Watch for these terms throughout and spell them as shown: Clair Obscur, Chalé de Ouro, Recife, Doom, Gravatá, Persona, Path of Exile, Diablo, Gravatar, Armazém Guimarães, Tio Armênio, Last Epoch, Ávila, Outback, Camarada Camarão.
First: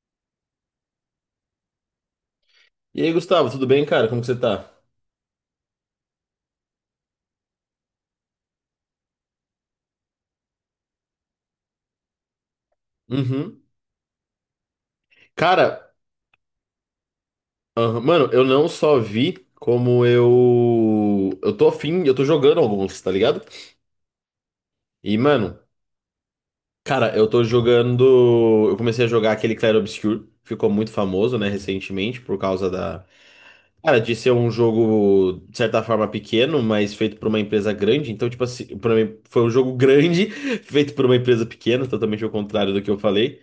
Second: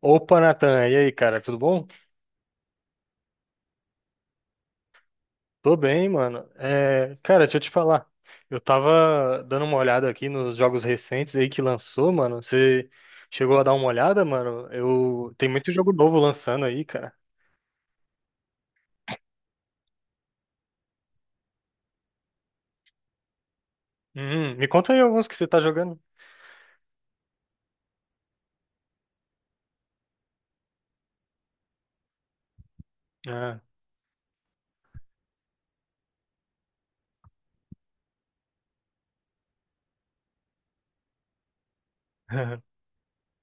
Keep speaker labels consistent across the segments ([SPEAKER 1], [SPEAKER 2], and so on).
[SPEAKER 1] Opa, Natan, e aí, cara, tudo bom?
[SPEAKER 2] E aí, Gustavo, tudo bem, cara? Como que você tá?
[SPEAKER 1] Tô bem, mano. É, cara, deixa eu te falar. Eu tava dando uma olhada aqui nos jogos recentes aí que lançou, mano. Você chegou a
[SPEAKER 2] Uhum.
[SPEAKER 1] dar uma olhada, mano? Eu tem muito jogo
[SPEAKER 2] Cara,
[SPEAKER 1] novo lançando aí, cara.
[SPEAKER 2] aham, mano, eu não só vi como eu. eu tô afim, eu tô jogando alguns, tá ligado?
[SPEAKER 1] Me conta aí
[SPEAKER 2] E,
[SPEAKER 1] alguns que você
[SPEAKER 2] mano,
[SPEAKER 1] tá jogando.
[SPEAKER 2] cara, eu tô jogando. Eu comecei a jogar aquele Clair Obscur, ficou muito famoso, né, recentemente, por causa da.
[SPEAKER 1] Ah,
[SPEAKER 2] Cara, de ser um jogo, de certa forma, pequeno, mas feito por uma empresa grande. Então, tipo assim, pra mim foi um jogo grande, feito por uma empresa pequena, totalmente ao contrário do que eu falei.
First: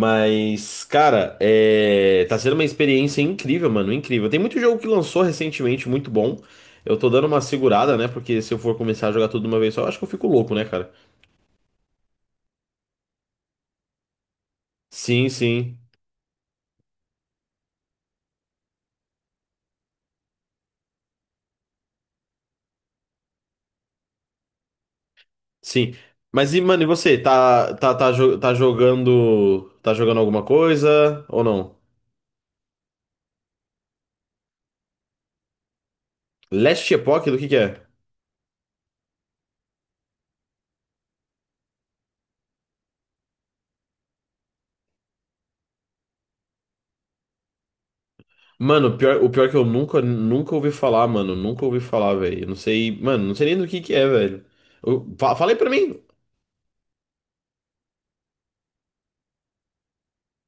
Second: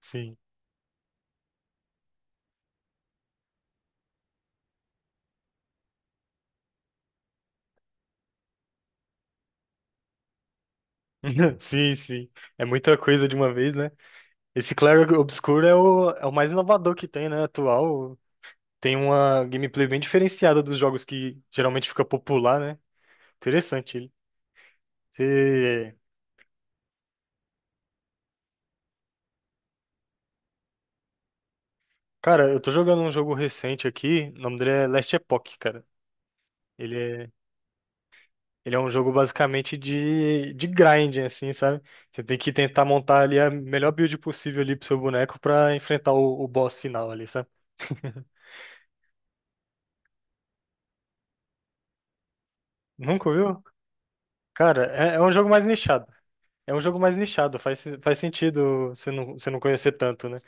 [SPEAKER 1] sim.
[SPEAKER 2] cara, tá sendo uma experiência incrível, mano, incrível. Tem muito jogo que lançou recentemente, muito bom. Eu tô dando uma segurada, né? Porque se eu for começar a jogar tudo de uma vez só, eu acho que eu fico louco, né, cara?
[SPEAKER 1] Sim, sim. É muita coisa de uma vez, né? Esse Clair
[SPEAKER 2] Sim,
[SPEAKER 1] Obscur é
[SPEAKER 2] sim,
[SPEAKER 1] o, é o mais inovador que tem, né? Atual. Tem uma gameplay bem diferenciada dos jogos que geralmente fica popular, né? Interessante.
[SPEAKER 2] sim.
[SPEAKER 1] Você...
[SPEAKER 2] Mas e, mano, e você? Tá jogando. Tá jogando alguma coisa ou não?
[SPEAKER 1] Cara, eu tô jogando um jogo recente aqui, o nome dele é Last Epoch, cara.
[SPEAKER 2] Last
[SPEAKER 1] Ele
[SPEAKER 2] Epoch,
[SPEAKER 1] é,
[SPEAKER 2] do que é?
[SPEAKER 1] ele é um jogo basicamente de grinding, assim, sabe? Você tem que tentar montar ali a melhor build possível ali pro seu boneco pra enfrentar o boss final ali, sabe?
[SPEAKER 2] Mano, o pior é que eu nunca ouvi falar, mano. Nunca ouvi falar, velho. Eu não sei, mano,
[SPEAKER 1] Nunca
[SPEAKER 2] não sei nem
[SPEAKER 1] viu?
[SPEAKER 2] do que é, velho.
[SPEAKER 1] Cara, é um jogo
[SPEAKER 2] Fala aí
[SPEAKER 1] mais
[SPEAKER 2] pra mim.
[SPEAKER 1] nichado. É um jogo mais nichado, faz sentido você não conhecer tanto, né?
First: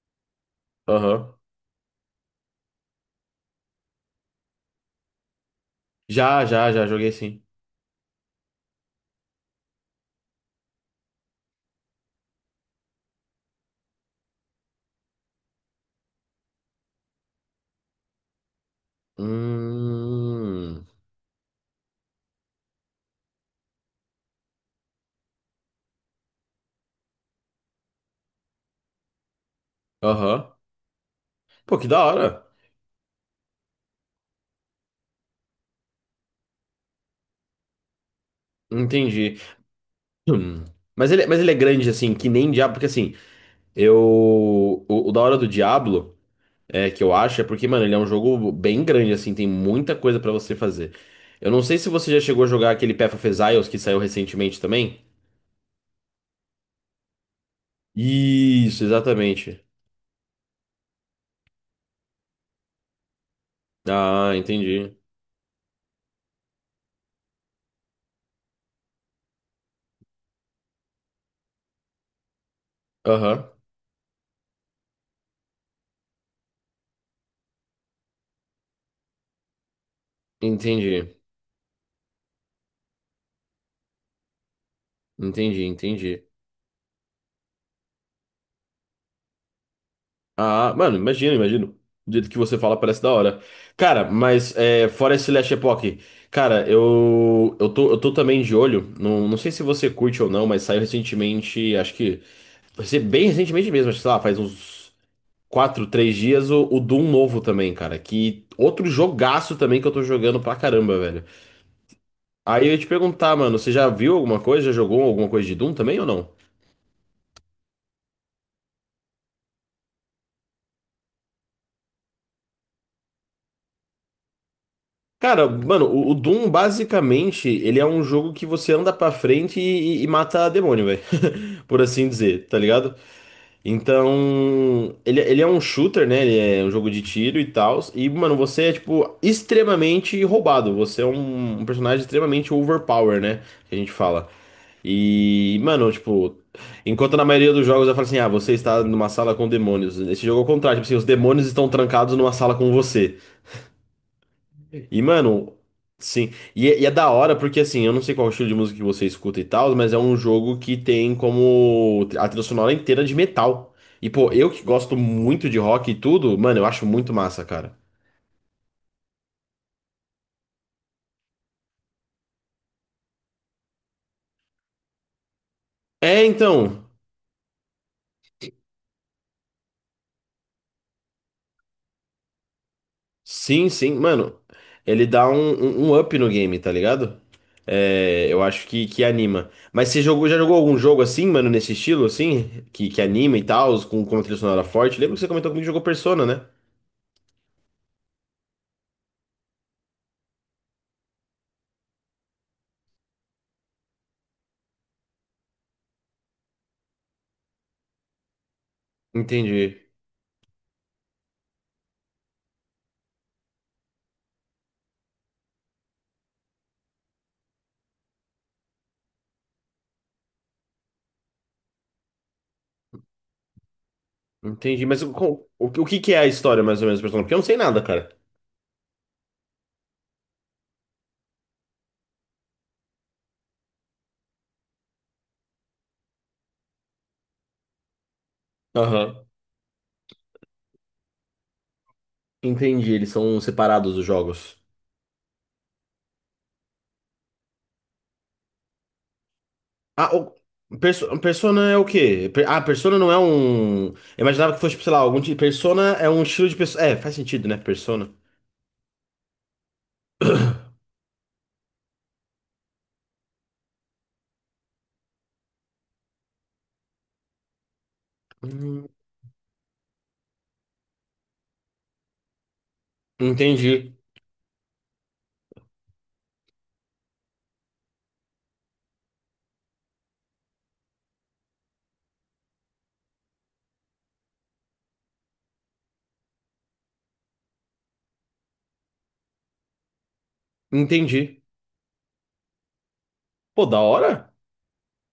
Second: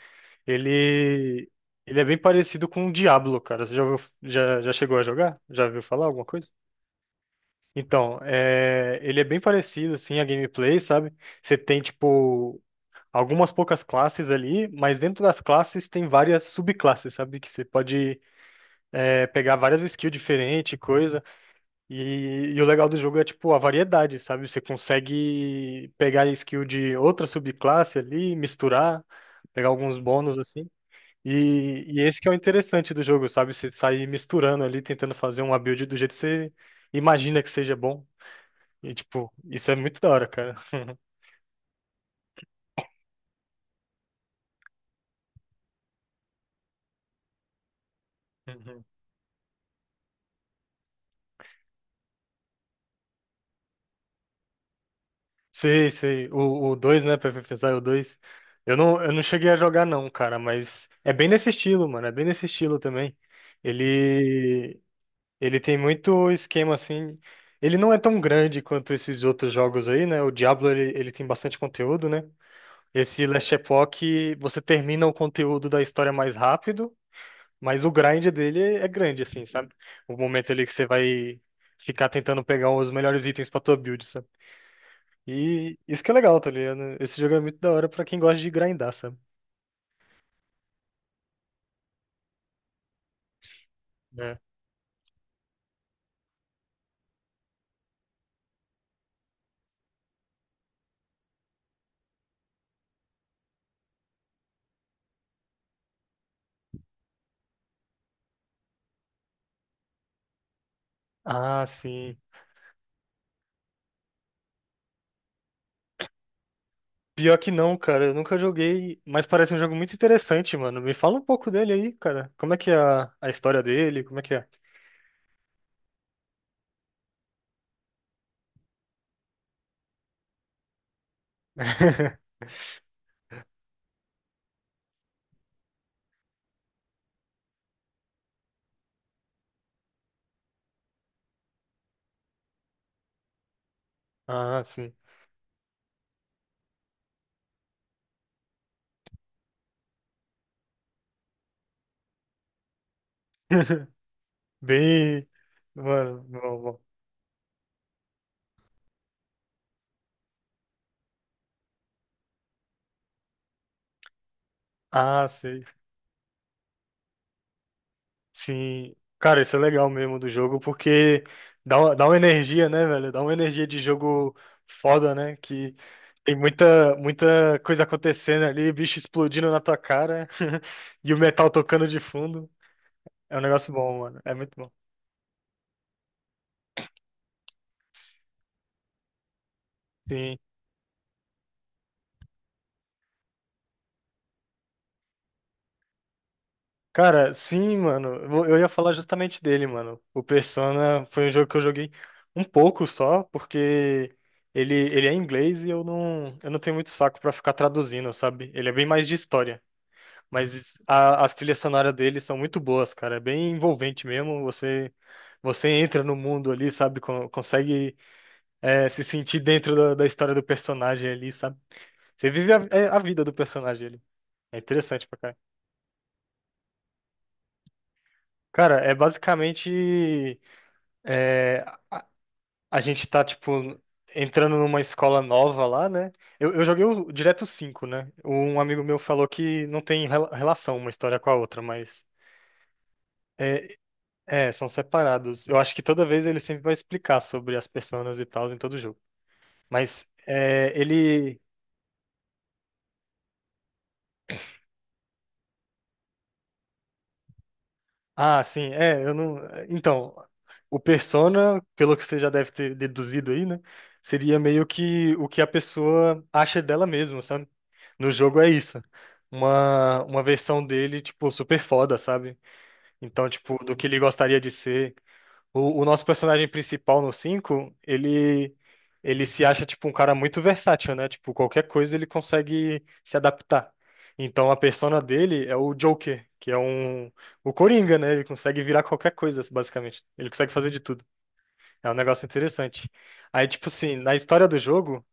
[SPEAKER 2] Aham.
[SPEAKER 1] Ele, ele é bem parecido com o Diablo, cara. Você já, ouviu- já chegou a jogar? Já viu falar alguma
[SPEAKER 2] Já,
[SPEAKER 1] coisa?
[SPEAKER 2] já, já, joguei sim.
[SPEAKER 1] Então, é, ele é bem parecido, assim, a gameplay, sabe? Você tem, tipo, algumas poucas classes ali, mas dentro das classes tem várias subclasses, sabe? Que você pode, é, pegar várias skills diferentes, e
[SPEAKER 2] Hum.
[SPEAKER 1] coisa. E o legal do jogo é, tipo, a variedade, sabe? Você consegue pegar a skill de outra subclasse ali, misturar, pegar alguns bônus,
[SPEAKER 2] Aham.
[SPEAKER 1] assim.
[SPEAKER 2] Pô, que
[SPEAKER 1] E
[SPEAKER 2] da
[SPEAKER 1] esse que é o
[SPEAKER 2] hora.
[SPEAKER 1] interessante do jogo, sabe? Você sair misturando ali, tentando fazer uma build do jeito que você imagina que seja bom. E, tipo,
[SPEAKER 2] Entendi.
[SPEAKER 1] isso é muito da hora, cara.
[SPEAKER 2] Hum. Mas ele é grande, assim, que nem Diablo, porque assim, eu. O da hora do Diablo. É, que eu acho, é porque, mano, ele é um jogo bem grande, assim, tem muita coisa pra você fazer. Eu não sei se você já chegou a jogar aquele Path of Exiles que saiu recentemente também.
[SPEAKER 1] Sei, sei. O dois, né? Pra pensar, o dois.
[SPEAKER 2] Isso,
[SPEAKER 1] Eu não cheguei a
[SPEAKER 2] exatamente.
[SPEAKER 1] jogar, não, cara, mas é bem nesse estilo, mano. É bem nesse estilo também.
[SPEAKER 2] Ah,
[SPEAKER 1] Ele,
[SPEAKER 2] entendi.
[SPEAKER 1] ele tem muito esquema assim. Ele não é tão grande quanto esses outros jogos aí, né? O Diablo, ele tem bastante conteúdo, né? Esse
[SPEAKER 2] Aham,
[SPEAKER 1] Last Epoch, você termina o conteúdo da história mais rápido. Mas o grind dele é grande, assim, sabe? O momento ali que você
[SPEAKER 2] entendi.
[SPEAKER 1] vai ficar tentando pegar os melhores itens pra tua build, sabe?
[SPEAKER 2] Entendi,
[SPEAKER 1] E isso que é
[SPEAKER 2] entendi.
[SPEAKER 1] legal, tá ligado? Esse jogo é muito da hora pra quem gosta de grindar, sabe?
[SPEAKER 2] Ah, mano, imagino, imagino. Do jeito que você fala, parece da hora. Cara,
[SPEAKER 1] É.
[SPEAKER 2] mas é, fora esse Last Epoch, cara, eu tô também de olho. Não, não sei se você curte ou não, mas saiu recentemente, acho que. Vai ser bem recentemente mesmo, acho que, sei lá, faz uns. Quatro, três dias, o Doom novo também, cara. Que outro jogaço também que eu tô jogando pra caramba, velho.
[SPEAKER 1] Ah, sim.
[SPEAKER 2] Aí eu ia te perguntar, mano, você já viu alguma coisa? Já jogou alguma coisa de Doom também ou não?
[SPEAKER 1] Pior que não, cara. Eu nunca joguei, mas parece um jogo muito interessante, mano. Me fala um pouco dele aí, cara. Como é que é a história dele? Como é que é?
[SPEAKER 2] Cara, mano, o Doom basicamente ele é um jogo que você anda pra frente e mata demônio, velho. Por assim dizer, tá ligado? Então, ele é um shooter, né? Ele é um jogo de tiro e tal. E, mano, você é, tipo, extremamente roubado. Você é um personagem extremamente overpower, né? Que a gente fala.
[SPEAKER 1] Ah, sim.
[SPEAKER 2] E, mano, tipo, enquanto na maioria dos jogos eu falo assim, ah, você está numa sala com demônios. Nesse jogo é o contrário, tipo assim, os demônios estão trancados numa sala com você. E,
[SPEAKER 1] Bem.
[SPEAKER 2] mano,
[SPEAKER 1] Mano,
[SPEAKER 2] sim.
[SPEAKER 1] bom,
[SPEAKER 2] E,
[SPEAKER 1] bom.
[SPEAKER 2] é da hora porque, assim, eu não sei qual é o estilo de música que você escuta e tal, mas é um jogo que tem como a trilha sonora inteira de metal. E, pô, eu que gosto
[SPEAKER 1] Ah,
[SPEAKER 2] muito de
[SPEAKER 1] sei.
[SPEAKER 2] rock e tudo, mano, eu acho muito massa, cara.
[SPEAKER 1] Sim, cara, isso é legal mesmo do jogo, porque dá uma energia, né, velho? Dá uma energia de jogo foda, né? Que
[SPEAKER 2] É,
[SPEAKER 1] tem
[SPEAKER 2] então.
[SPEAKER 1] muita, muita coisa acontecendo ali, bicho explodindo na tua cara e o metal tocando de fundo. É um
[SPEAKER 2] Sim,
[SPEAKER 1] negócio
[SPEAKER 2] sim,
[SPEAKER 1] bom, mano. É
[SPEAKER 2] mano.
[SPEAKER 1] muito bom.
[SPEAKER 2] Ele dá um up no game, tá ligado? É, eu acho que anima. Mas você jogou,
[SPEAKER 1] Sim.
[SPEAKER 2] já jogou algum jogo assim, mano, nesse estilo, assim? Que anima e tal, com uma trilha sonora forte? Lembro que você comentou comigo que jogou Persona, né?
[SPEAKER 1] Cara, sim, mano. Eu vou- eu ia falar justamente dele, mano. O Persona foi um jogo que eu joguei um pouco só, porque ele é em inglês e eu não tenho muito saco pra ficar traduzindo, sabe? Ele é bem mais de história.
[SPEAKER 2] Entendi.
[SPEAKER 1] Mas a- as trilhas sonoras dele são muito boas, cara. É bem envolvente mesmo. Você entra no mundo ali, sabe? Con- Consegue é, se sentir dentro da história do personagem ali, sabe? Você vive a, é, a vida do personagem ali. É
[SPEAKER 2] Entendi. Mas
[SPEAKER 1] interessante
[SPEAKER 2] o,
[SPEAKER 1] pra caralho.
[SPEAKER 2] o, o que que é a história, mais ou menos, do Persona? Porque eu não sei nada, cara.
[SPEAKER 1] Cara, é basicamente a gente tá, tipo, entrando numa escola nova lá, né? Eu joguei o, direto 5, né? Um amigo meu
[SPEAKER 2] Aham.
[SPEAKER 1] falou que não tem rela- relação uma história com a outra, mas.
[SPEAKER 2] Entendi, eles são separados os
[SPEAKER 1] É,
[SPEAKER 2] jogos.
[SPEAKER 1] são separados. Eu acho que toda vez ele sempre vai explicar sobre as personas e tal em todo jogo. Mas
[SPEAKER 2] Ah, o,
[SPEAKER 1] é, ele.
[SPEAKER 2] Persona é o quê? Ah, Persona não é um. Eu imaginava que fosse, tipo, sei lá, algum tipo. Persona é um estilo de pessoa. É, faz sentido, né? Persona.
[SPEAKER 1] Ah, sim, é, eu não. Então, o persona, pelo que você já deve ter deduzido aí, né? Seria meio que o que a pessoa acha dela mesma, sabe? No jogo é isso.
[SPEAKER 2] Hum,
[SPEAKER 1] Uma versão dele, tipo, super foda, sabe? Então, tipo, do que
[SPEAKER 2] Entendi,
[SPEAKER 1] ele gostaria de ser. O nosso personagem principal no 5 ele, ele se acha tipo um cara muito versátil, né? Tipo, qualquer coisa ele consegue se adaptar. Então a persona dele é o Joker, que é um o Coringa, né? Ele consegue virar qualquer coisa, basicamente. Ele consegue fazer de tudo.
[SPEAKER 2] entendi.
[SPEAKER 1] É um negócio interessante. Aí,
[SPEAKER 2] Pô,
[SPEAKER 1] tipo
[SPEAKER 2] da
[SPEAKER 1] assim, na
[SPEAKER 2] hora.
[SPEAKER 1] história do jogo,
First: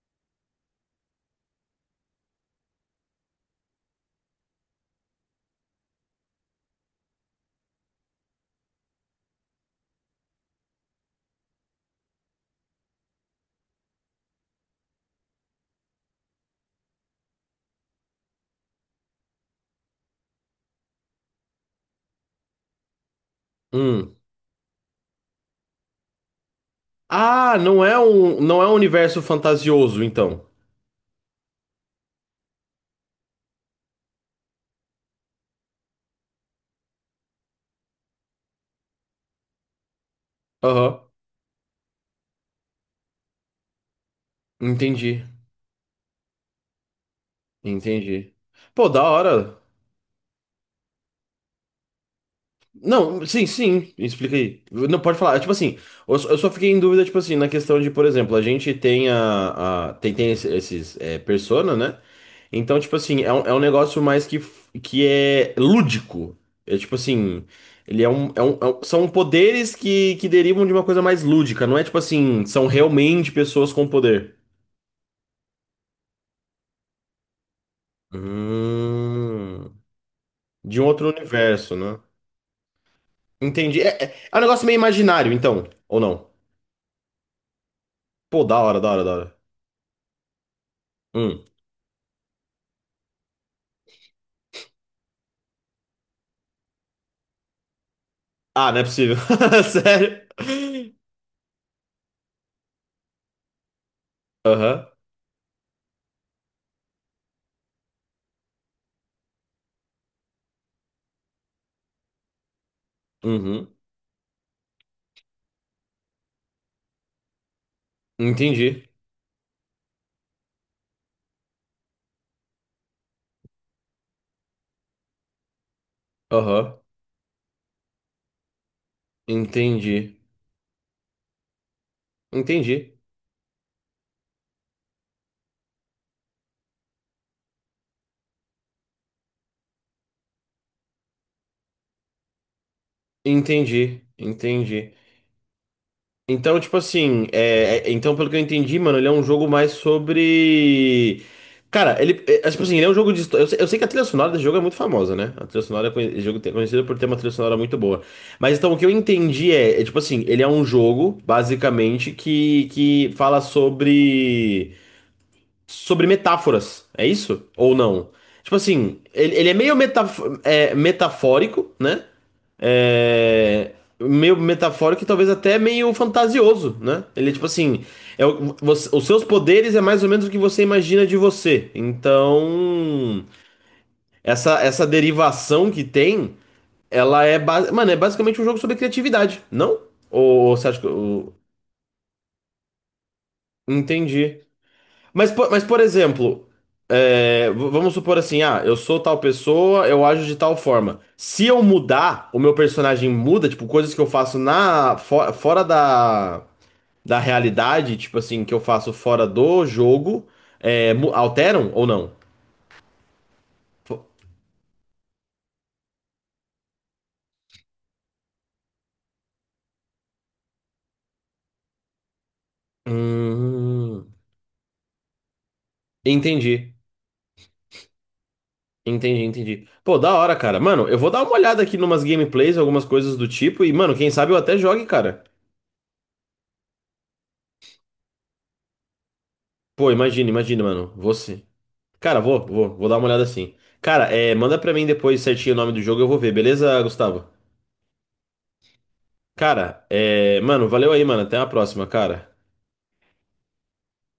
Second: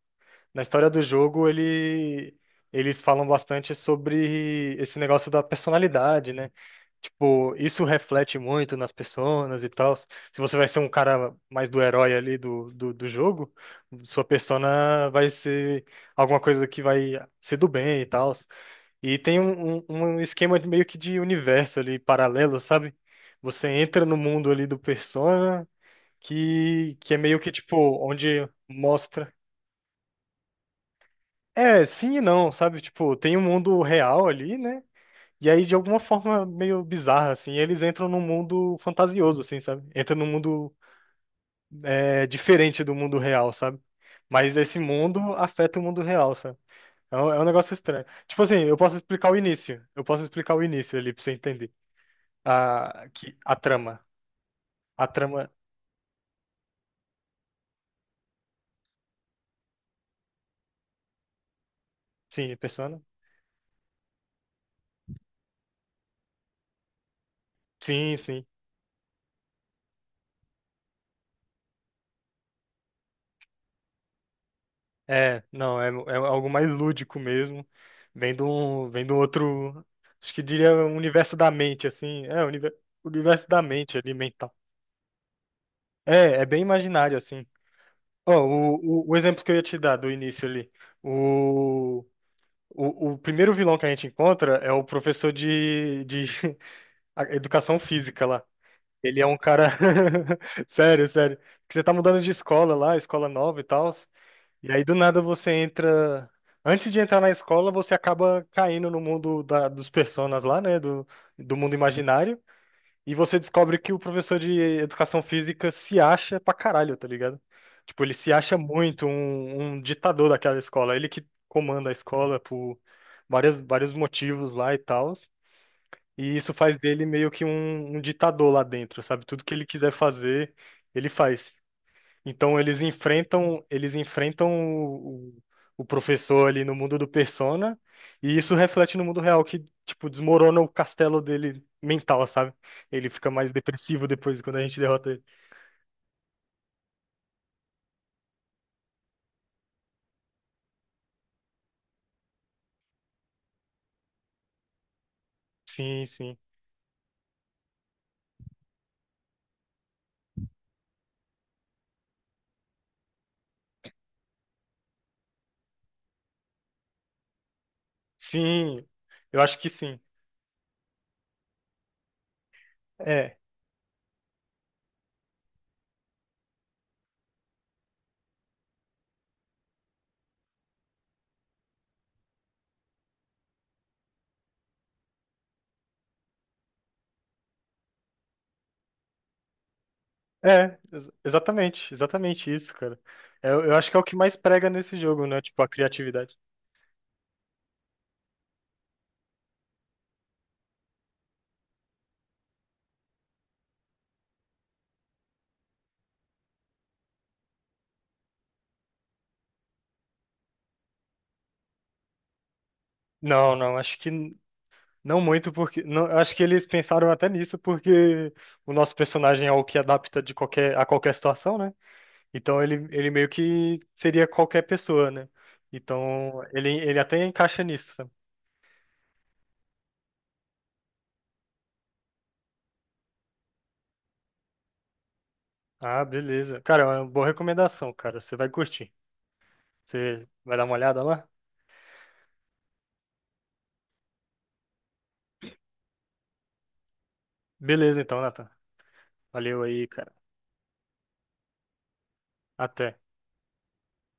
[SPEAKER 1] na história do jogo ele eles falam bastante sobre esse negócio da personalidade, né? Tipo, isso reflete muito nas personas e tal. Se você vai ser um cara mais do herói ali do, do jogo, sua persona vai ser alguma coisa que vai ser do bem e tal. E tem um, um, um esquema de meio que de universo ali paralelo, sabe? Você entra
[SPEAKER 2] Hum.
[SPEAKER 1] no mundo ali do persona, que é meio que
[SPEAKER 2] Ah,
[SPEAKER 1] tipo,
[SPEAKER 2] não é um,
[SPEAKER 1] onde
[SPEAKER 2] não é um universo
[SPEAKER 1] mostra.
[SPEAKER 2] fantasioso, então.
[SPEAKER 1] É, sim e não, sabe? Tipo, tem um mundo real ali, né? E aí, de alguma forma meio bizarra, assim, eles entram num mundo fantasioso, assim, sabe? Entram num mundo
[SPEAKER 2] Aham,
[SPEAKER 1] é, diferente do mundo real, sabe? Mas esse
[SPEAKER 2] entendi,
[SPEAKER 1] mundo afeta o mundo real, sabe? É um negócio estranho.
[SPEAKER 2] entendi.
[SPEAKER 1] Tipo assim, eu
[SPEAKER 2] Pô,
[SPEAKER 1] posso
[SPEAKER 2] da
[SPEAKER 1] explicar o
[SPEAKER 2] hora.
[SPEAKER 1] início. Eu posso explicar o início ali pra você entender. A,
[SPEAKER 2] Não,
[SPEAKER 1] que,
[SPEAKER 2] sim,
[SPEAKER 1] a
[SPEAKER 2] sim,
[SPEAKER 1] trama.
[SPEAKER 2] explica aí. Não,
[SPEAKER 1] A
[SPEAKER 2] pode falar. É,
[SPEAKER 1] trama.
[SPEAKER 2] tipo assim, eu só fiquei em dúvida, tipo assim, na questão de, por exemplo, a gente tem tem, tem esses, é, persona, né?
[SPEAKER 1] Sim,
[SPEAKER 2] Então, tipo
[SPEAKER 1] Persona?
[SPEAKER 2] assim, é um negócio mais que, que é lúdico. É tipo assim, ele é
[SPEAKER 1] Sim,
[SPEAKER 2] um,
[SPEAKER 1] sim.
[SPEAKER 2] são poderes que derivam de uma coisa mais lúdica, não é tipo assim, são realmente pessoas com poder.
[SPEAKER 1] É, não, é, é algo mais lúdico mesmo. Vem do
[SPEAKER 2] Hum,
[SPEAKER 1] outro. Acho que diria
[SPEAKER 2] de um
[SPEAKER 1] o
[SPEAKER 2] outro
[SPEAKER 1] universo da
[SPEAKER 2] universo,
[SPEAKER 1] mente,
[SPEAKER 2] né?
[SPEAKER 1] assim. É, o univer- o universo da
[SPEAKER 2] Entendi. É,
[SPEAKER 1] mente ali,
[SPEAKER 2] é, é um
[SPEAKER 1] mental.
[SPEAKER 2] negócio meio imaginário, então, ou não?
[SPEAKER 1] É, é bem imaginário, assim. Ó,
[SPEAKER 2] Pô, da
[SPEAKER 1] o,
[SPEAKER 2] hora, da hora, da
[SPEAKER 1] o
[SPEAKER 2] hora.
[SPEAKER 1] exemplo que eu ia te dar do início ali.
[SPEAKER 2] Hum.
[SPEAKER 1] O, o primeiro vilão que a gente encontra é o professor de a- educação física lá.
[SPEAKER 2] Ah, não é possível.
[SPEAKER 1] Ele é um cara.
[SPEAKER 2] Sério?
[SPEAKER 1] Sério, sério. Que você tá mudando de escola lá, escola nova e tal. E aí
[SPEAKER 2] Aham.
[SPEAKER 1] do nada você entra. Antes de entrar na escola, você acaba caindo no mundo da- dos personas lá, né? Do, do mundo imaginário. E você
[SPEAKER 2] Uhum.
[SPEAKER 1] descobre que o professor de educação física se acha pra caralho, tá ligado? Tipo, ele se acha
[SPEAKER 2] Entendi.
[SPEAKER 1] muito um, um ditador daquela escola. Ele que comanda a escola por várias, vários motivos lá e tal. E isso faz
[SPEAKER 2] Aham.
[SPEAKER 1] dele meio que um ditador lá dentro, sabe? Tudo que ele quiser
[SPEAKER 2] Entendi.
[SPEAKER 1] fazer, ele faz. Então
[SPEAKER 2] Entendi.
[SPEAKER 1] eles enfrentam o, o- o professor ali no mundo do Persona, e isso reflete no mundo real que tipo desmorona o castelo dele mental, sabe? Ele fica mais
[SPEAKER 2] Entendi.
[SPEAKER 1] depressivo depois quando a gente
[SPEAKER 2] Entendi.
[SPEAKER 1] derrota ele.
[SPEAKER 2] Então, tipo assim, então, pelo que eu entendi, mano, ele é um jogo mais sobre. Cara, ele. É, é, tipo assim, ele é um jogo de história. Eu sei que a trilha sonora desse jogo é muito famosa, né? A trilha sonora é
[SPEAKER 1] Sim,
[SPEAKER 2] esse
[SPEAKER 1] sim.
[SPEAKER 2] jogo é conhecido por ter uma trilha sonora muito boa. Mas então o que eu entendi é, é tipo assim, ele é um jogo, basicamente, que fala sobre. Sobre metáforas, é isso? Ou não? Tipo
[SPEAKER 1] Sim,
[SPEAKER 2] assim, ele,
[SPEAKER 1] eu
[SPEAKER 2] ele é
[SPEAKER 1] acho que
[SPEAKER 2] meio
[SPEAKER 1] sim.
[SPEAKER 2] metaf é, metafórico, né?
[SPEAKER 1] É.
[SPEAKER 2] É, meio metafórico e talvez até meio fantasioso, né? Ele, tipo assim, é, os seus poderes é mais ou menos o que você imagina de você. Então, essa derivação que tem, ela é, mano, é basicamente um jogo sobre criatividade, não? Ou, você
[SPEAKER 1] É,
[SPEAKER 2] acha que
[SPEAKER 1] ex-
[SPEAKER 2] eu
[SPEAKER 1] exatamente, exatamente isso, cara. Eu acho que é o que mais
[SPEAKER 2] entendi?
[SPEAKER 1] prega nesse jogo,
[SPEAKER 2] Mas,
[SPEAKER 1] né? Tipo,
[SPEAKER 2] mas
[SPEAKER 1] a
[SPEAKER 2] por
[SPEAKER 1] criatividade.
[SPEAKER 2] exemplo, é, vamos supor assim, ah, eu sou tal pessoa, eu ajo de tal forma. Se eu mudar, o meu personagem muda, tipo, coisas que eu faço na fora da, da realidade, tipo assim, que eu faço fora do jogo, é, alteram ou não?
[SPEAKER 1] Não, não, acho que
[SPEAKER 2] Fo-
[SPEAKER 1] não muito, porque. Não, eu acho que eles pensaram até nisso, porque o nosso personagem é o que adapta de qualquer, a qualquer situação, né? Então ele meio que
[SPEAKER 2] Hum,
[SPEAKER 1] seria qualquer pessoa, né? Então
[SPEAKER 2] entendi.
[SPEAKER 1] ele até encaixa nisso. Sabe?
[SPEAKER 2] Entendi, entendi. Pô, da hora, cara. Mano, eu vou dar uma olhada aqui numas gameplays, algumas coisas do tipo, e, mano, quem sabe eu até jogue, cara.
[SPEAKER 1] Ah, beleza. Cara, é uma boa recomendação, cara. Você vai curtir.
[SPEAKER 2] Pô,
[SPEAKER 1] Você
[SPEAKER 2] imagina,
[SPEAKER 1] vai dar
[SPEAKER 2] imagina,
[SPEAKER 1] uma
[SPEAKER 2] mano.
[SPEAKER 1] olhada lá?
[SPEAKER 2] Você. Cara, vou dar uma olhada assim. Cara, é, manda pra mim depois certinho o nome do jogo, eu vou ver, beleza, Gustavo?
[SPEAKER 1] Beleza, então, Nathan. Valeu
[SPEAKER 2] Cara,
[SPEAKER 1] aí, cara.
[SPEAKER 2] é, mano, valeu aí, mano. Até a próxima, cara.
[SPEAKER 1] Até.